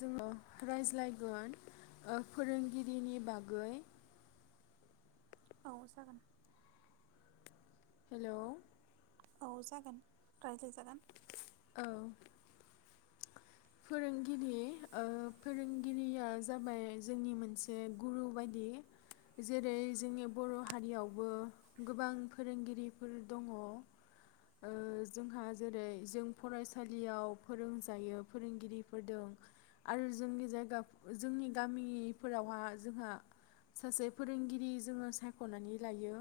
जोङो रायज्लायगोन फोरोंगिरिनि बागै औ जागोन। हेल' औ जागोन रायज्लाय जागोन। औ फोरोंगिरि ओ फोरोंगिरिया जाबाय जोंनि मोनसे गुरु बायदि जेरै जोंनि बर हारियावबो गोबां फोरोंगिरिफोर दङ ओ जोंहा जेरै जों फरायसालियाव फोरोंजायो फोरोंगिरिफोरदों आरो जोंनि जायगा जोंनि गामिफोरावहा जोंहा सासे फोरोंगिरि जोङो सायखनानै लायो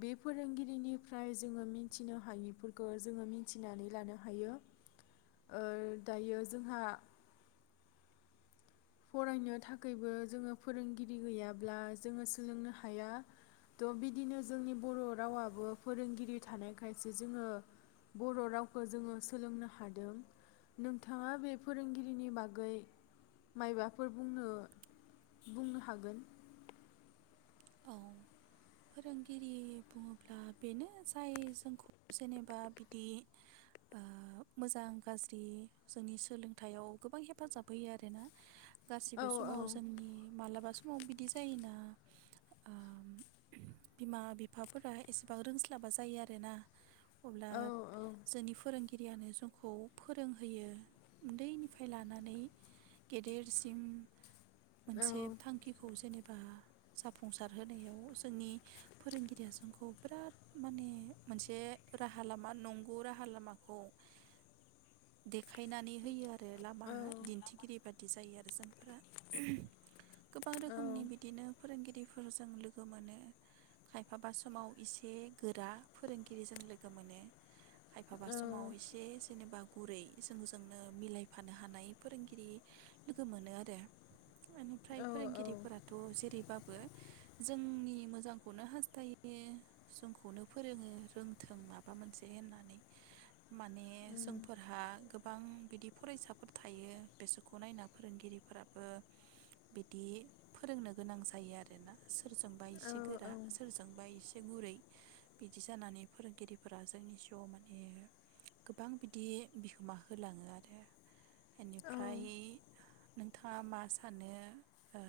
बे फोरोंगिरिनिफ्राय जोङो मिथिनो हायिफोरखौ जोङो मिथिनानै लानो हायो। ओ दायो जोंहा फरायनो थाखबो जोङो फोरोंगिरि गैयाब्ला जोङो सोलोंनो हाया थ बिदिनो जोंनि बर रावाबो फोरोंगिरि थानायखायसो जोङो बर रावखौ जोङो सोलोंनो हादों। नोंथाङा बे फोरोंगिरिनि बागै माइबाफोर बुंनो बुंनो हागोन औ फोरोंगिरि बुङोब्ला बेनो जाय जोंखौ जेनेबा बिदि ओ मोजां गाज्रि जोंनि सोलोंथायाइयाव गोबां हेफाजाब होयो आरोना औ गासिबो औ समाव जोंनि मालाबा सम समाव बिदि जायोना ओ बिमा बिफाफोरा एसेबां रोंस्लाबा जायो आरोना अब्ला औ जोंनि फोरों गिरियानो जोंखौ फोरोंहोयो उन्दैनिफ्राय लानानै गेदेरसिम औ मोनसे थांखिखौ जेनेब बा साफ जाफुंसार होनायाव जोंनि फोरोंगिरिया जोंखौ बिराद माने मोनसे राहा लामा नंगौ राहा लामाखौ देखायनानै होयो आरो लामा औ दिन्थिगिरि बादि जायो आरो जोंफोरा गोबां औ रोखोमनि बिदिनो फोरोंगिरि फोरजों लोगो मोनो खायफाबा समाव इसे गोरा फोरोंगिरिजों लोगो मोनो खायफाबा औ समाव एसे जेनेबा गुरै जोंजोंनो मिलायफानो हानाय फोरोंगिरि लोगो मोनो आरो बेनिफ्राय फोरोंगिरिफोराथ जेरै बो जोंनि मोजांखौनो हास्थायो जोंखौनो फोरोङो रोंथों माबा मोनसे होननानै माने जोंफोरहा गोबां बिदि फरायसाफोर थायो बेसोरखौ नायना फोरोंगिरिफोराबो बिदि फोरोंनो गोनां जा जायो आरोना सो सोरजोंबा इसे गोरा औ सोरजोंबा इसे गुरै बिदि जानानै फोरोंगिरिफोरा जोंनि जिआव माने गोबां बिदि बिहोमा होलाङोआरो औ बेनिफ्राय नोंथाङा मा सानो ओ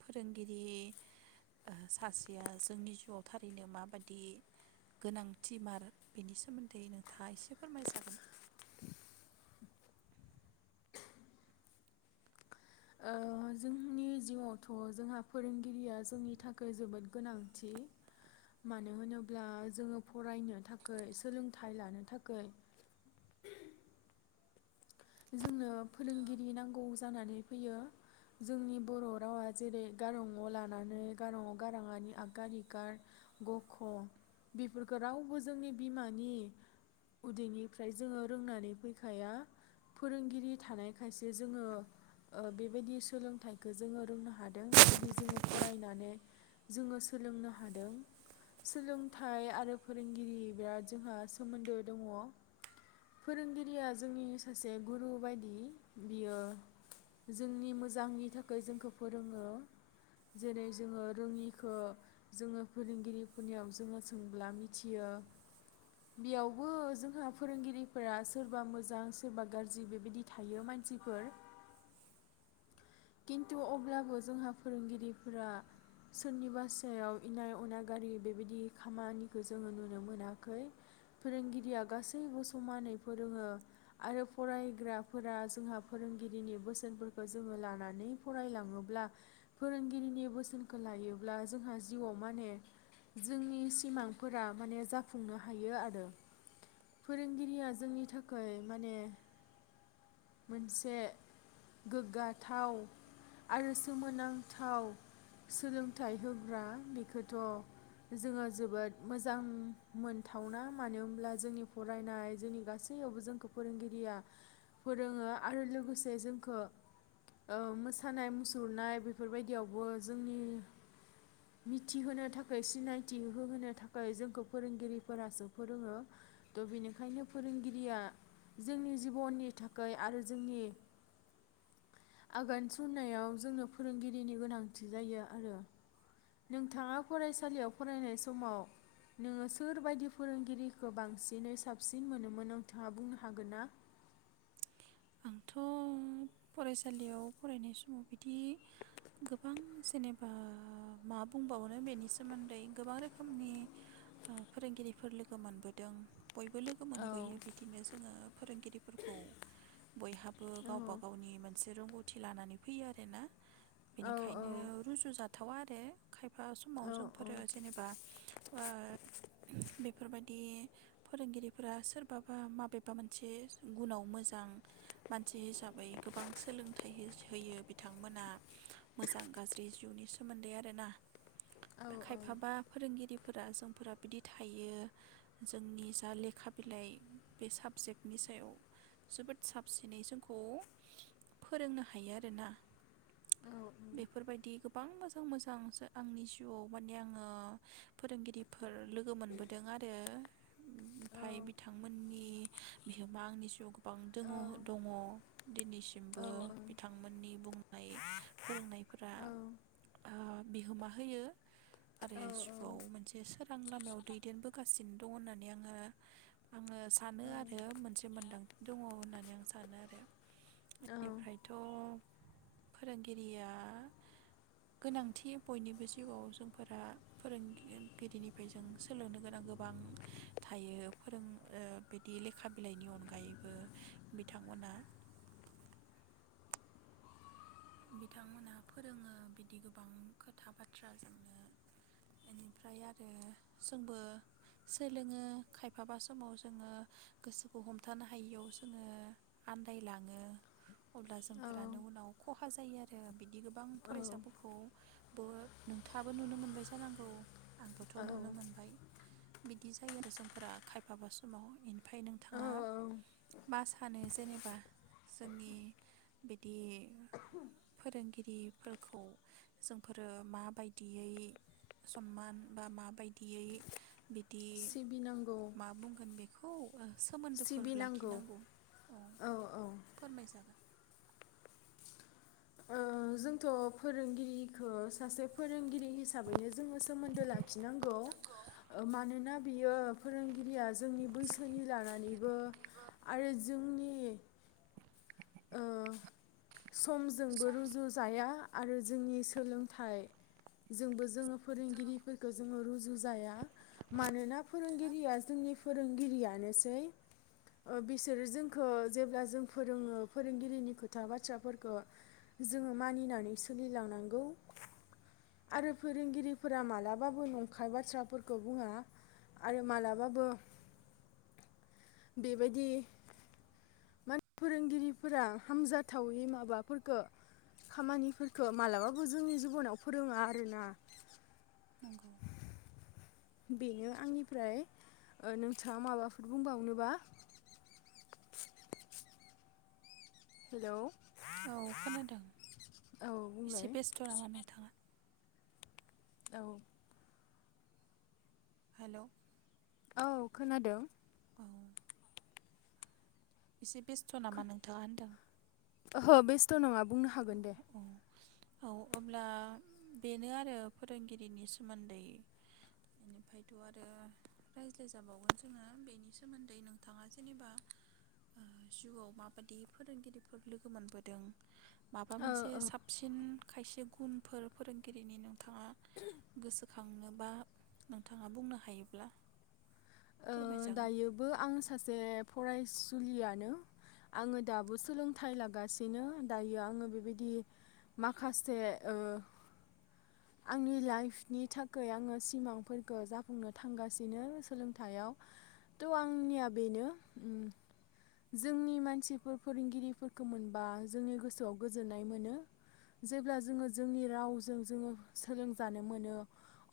फोरोंगिर रि सासेया जोंनि जिउआव थारैनो माबायदि गोनांथि मार बेनि सोमोन्दै नोंथाङा एसे फोरमायजागोन ओ जोंनि जिउआवथ जोंहा फोरोंगिरिया जोंनि थाखाय जोबोद गोनांथि मानो होनोब्ला जोङो फरायनो थाखाय सोलोंथाइ लानो थाखाय जोंनो फोरोंगिरि नांगौ जानानै फैयो जोंनि बर रावा जेरै गारां अ लानानै गारां आ गाराङानि आखार इखार ग क बेफोरफोरखौ रावबो जोंनि बिमानि उदैनिफ्राय जोङो रोंनानै फैखाया फोरोंगिरि थानायखायसे जोङो बेबायदि सोलोंथाइखौ जोङो रोंनो हादों बेबायदि जोङो फरायनानै जोङो सोलोंनो हादों सोलोंथाइ आरो फोरोंगिरि बिराद जोंहा सोमोन्दो दङ फोरोंगिरिया जोंनि सासे गुरु बायदि बियो जोंनि मोजांनि थाखाय जोंखौ फोरोङो जेरै जोङो रोङिखौ जोङो फोरोंगिरिफोरनियाव जोङो सोंब्ला मिथियो बेयावबो जोंहा फोरोंगिरिफोरा सोरबा मोजां सो सोरबा गाज्रि बेबायदि थायो मानसिफोर खिन्थु अब्लाबो जोंहा फोरोंगिरिफोरा सोरनिबासायाव इनाय अना गारि बेबायदि खामानिखौ जोङो नुनो मोनाखै फोरोंगिरिया गासैबो समानै फोरोङो आरो फरायग्राफोरा जोंहा फोरोंगिरिनि बोसोनफोरखौ जोङो लाना नै फरायलाङोब्ला फोरोंगिरिनि बोसोनखौ लायोब्ला जोंहा जिउआव माने जोंनि सिमांफोरा माने जाफुंनो हायोआरो फोरोंगिरिया जोंनि थाखाय माने मोनसे गोग्गाथाव आरो सोमोनांथाव सोलोंथाइ होग्रा बेखौथ जोङो जोबोद मोजां मोनथावना मानो होनब्ला जोंनि फरायनाय जोंनि गासैयावबो जोंखौ फोरोंगिरिया फोरोङो आरो लोगोसे जोंखौ मोसानाय मुसुरनाय बेफोरबायदियावबो जोंनि मिथिहोनो थाखाय सिनायथि होहोनो थाखाय जोंखौ फोरोंगिरिफोरासो फोरोङो थ बेनिखायनो फोरोंगिरिया जोंनि जिबननि थाखाय आरो जोंनि आगान सुरनायाव जोंनो फोरोंगिरिनि गोनांथि जायो आरो नोंथाङा फरायसालियाव फरायनाय समाव नोङो सोरबायदि फोरोंगिरिखौ बांसिनै साबसिन मोनोमोन नोंथाङा बुंनो हागोन ना आंथ फरायसालियाव फरायनाय समाव बिदि गोबां जेनेबा मा बुंबावनो बेनि सोमोन्दै गोबां रोखोमनि फोरोंगिरिफोर लोगो मोनबोदों बयबो लोगो औ मोनबोयो बिदिनो जोङो फोरोंगिरिफोरखौ बयहाबो औ गाव मोनसे रोंगौथि लानानै फैयो आरोना औ बेनिखायनो रुजु जाथ थावा आरो खायफा समाव औ जोंफोरो जेनेबा ओ बे बेफोरबायदि फोरोंगिरिफोरा सोरबाबा माबेबा मोनसे गुनाव मोजां मानसि हिसाब ओमफ्राय गोबां सोलोंथाइ होयो बिथांमोना मोजां गाज्रि जिउनि सोमोन्दै आरोना खायफाबा फोरोंगिरि जायफोरा जोंफोरा बिदि थायो जोंनि जा लेखा बिलाइ बे साबजेक्टनि सायाव जोबोद साबसिनै जोंखौ फोरोंनो हायो आरोना बेफोरबायदि गोबां मोजां मोजां आंनि जिउआव माने आङो फोरोंगिरिफो लोगो मोनबोदों आरो ओमफाय बिथांमोननि बिहोमा आंनि जिउआव गोबां दोङो दङ दिनैसिमबो बिथांमोननि बुंनाय फोरोंनायफोरा औ ओ बिहोमा होयो आरो औ जिउआव औ मोनसे सोर आ लामायाव दैदेनबोगासिनो दं होननानै आङो आङो सानो औ आरो मोनसे मोनदांथि दङ होननानै आं सानो आरो बेनिफ्रायथ फोरोंगिरिया गोनांथि बयनिबो जिउआव जोंफोरा फोरोंगिरिनिफ्राय जों सोलोंनो गोनां गोबां थायो फोरों ओ बिदि लेखा बिलाइनि अनगायैबो बिथांमोनहा बिथांमोनहा फोरोङो बिदि गोबां खोथा बाथ्रा जोंनो इनिफ्राय आरो जोंबो सोलोङो खायफाबा समाव जोङो गोसोखौ हमथानो हायियाव जोङो आन्दायलाङो अब्ला औ जोंफोरानो उनाव खहा जायो आरो बिदि गोबां औ फरायसाफोरखौ नोंथाङाबो नुनो मोनबाय जानांगौ आंबोथ नुनो औ मोनबाय बिदि जायो आरो जोंफोरा खायफाबा समाव ओमफ्राय नोंथाङा औ मा सानो जेनेबा जोंनि बिदि फोरोंगिरिफोरखौ जोंफोरो माबायदियै सनमान बा माबायदियै बिदि सिबिनांगौ मा बुंगोन बे खौ ओ सोमोन्दोफोर सिबिनांगौ लाखिनांगौ औ फोरमायजागोन ओ जोंथ फोरोंगिरिखौ सासे फोरोंगिरि हिसाबैनो जोङो सोमोन्दो लाखिनांगौ मानोना बियो फोरोंगिरिया जोंनि बैसोनि लानानैबो आरो जोंनि ओ समजोंबो रुजुजाया आरो जोंनि सोलोंथाइ जोंबो जोङो फोरोंगिरिफोरखौ जोङो रुजु जाया मानोना फोरोंगिरिया जोंनि फोरोंगिरियानोसै ओ बिसोरो जोंखौ जेब्ला जों फोरोङो फोरोंगिरिनि खोथा बाथ्राफोरखौ जोङो मानिनानै सोलिलांनांगौ आरो फोरोंगिरिफोरा मालाबाबो नंखाय बाथ्राफोरखौ बुङा आरो मालाबाबो बेबायदि म फोरोंगिरि फोर हामजाथावि माबाफोरफोरखौ खामानिफोरखौ मालाबाबो जोंनि जिबनाव फोरोङा आरोना नंगौ बेनो आंनिफ्राय नोंथाङा माबाफोर बुंबावनोबा हेलौ औ खोनादों औ एसे बुंलाय बेस्थ नामा नोंथाङा? औ हेलौ औ खोनादों औ एसे बेस्थ नामा नोंथाङा होनदों ओहो बेसथ नङा बुंनो औ हागोन दे औ औ अब्ला बेनो आरो फोरोंगिरिनि सोमोन्दै बेनिफ्रायथ' आरो रायज्लायजाबावगोन जोङो बेनि सोमोन्दै नोंथाङा जेनेबा ओ जिउआव माबादि फोरोंगिरिफोर लोगो मोनबोदों माबा ओ मोनसे ओ साबसिन खायसे गुनफोर फोरोंगिरिनि थाङा गोसो खांनोबा नोंथाङा बुंनो हायोब्ला ओ फोरमायजागोन। दायोबो आं सासे फराय सुलियनो आङो दाबो सोलोंथाइ लागासिनो दायो आङो बेबायदि माखासे ओ आंनि लाइफनि थाखाय आङो सिमांफोरखौ जाफुंनो थांगासिनो सोलोंथाइ सायाव थ आंनिया बेनो उम जोंनि मानसिफोर फोरोंगिरिफोरखौ मोनबा जोंनि गोसोआव गोजोननाय मोनो जेब्ला जोङो जोंनि रावजों जोङो सोलोंजानो मोनो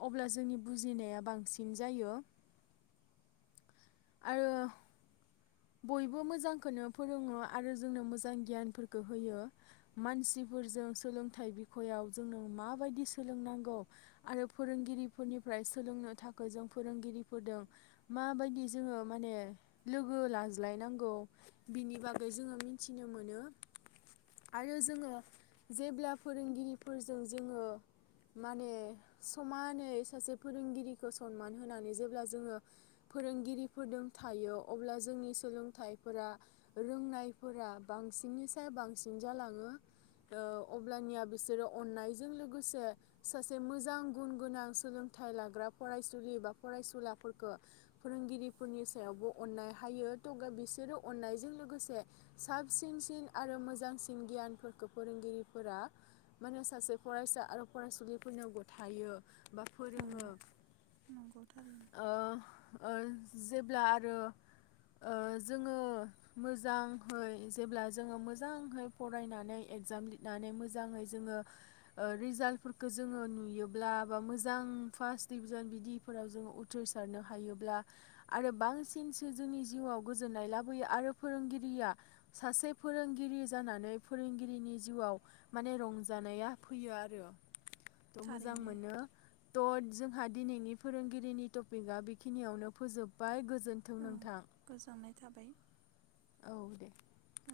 अब्ला जोंनि बुजिनाया बांसिन जायो। आरो बयबो मोजांखौनो फोरोङो आरो जोंनो मोजां गियानफोरखौ होयो मानसिफोरजों सोलोंथाइ बिखयआव जोंनो माबायदि सोलोंनांगौ आरो फोरोंगिरिफोरनिफ्राय सोलोंनो थाखाय जों फोरोंगिरिफोरदों माबायदि जोङो माने लोगो ला लाजलाय नांगौ बिनि बागै मिथिनो मोनो आरो जों जेब्ला फोरोंगिरिफोर जोङो माने समानै सांसे फोरोंगिरिखौ सनमान होनानै जेब्ला जोङो फोरोंगिरिफोरदों थायो अब्ला जोंनि सोलोंथाइफोरा रोंनायफोरा बांसिननि सायाव बांसिन जालाङो ओ अब्लानिया बिसोरो अननायजों लोगोसे सासे मोजां गुन गोनां सोलोंथाइ लाग्रा फरायसुलि बा फरायसुलाफोरखौ फोरोंगिरिफोरनि सायावबो अननाय हायो। त बिसोरो अननायजों लोगोसे साबसिनसिन आरो मोजांसिन गियानफोरखौ फोरोंगिरिफोरा माने सासे फरायसा आरो फरायसुलिफोरनो गथायो। बा ओं फोरोङो नंगौ थारैनो ओ ओ जेब्ला आरो ओ जोङो मोजांहै जेब्ला जोङो मोजांहै फरायनानै एगजाम लिरनानै मोजाङै जोङो ओ रिजाल्टफोरखौ जोङो नुयोब्ला बा मोजां फार्स्ट डिभिजन बिदिफोराव जोङो उथ्रिसारनो हायोब्ला आरो बांसिनसो जोंनि जिउआव गोजोननाय लाबोयो आरो फोरोंगिरिया सासे फोरोंगिरि जानानै फोरोंगिरिनि जिउआव माने रंजानाया फैयो आरो थ मोजां थारैनो मोनो ट जोंहा दिनैनि फोरोंगिरिनि टपिकआ बेखिनियावनो फोजोबबाय गोजोन जोन्थों नोंथां गोजाननाय थाबाय औ दे। औ।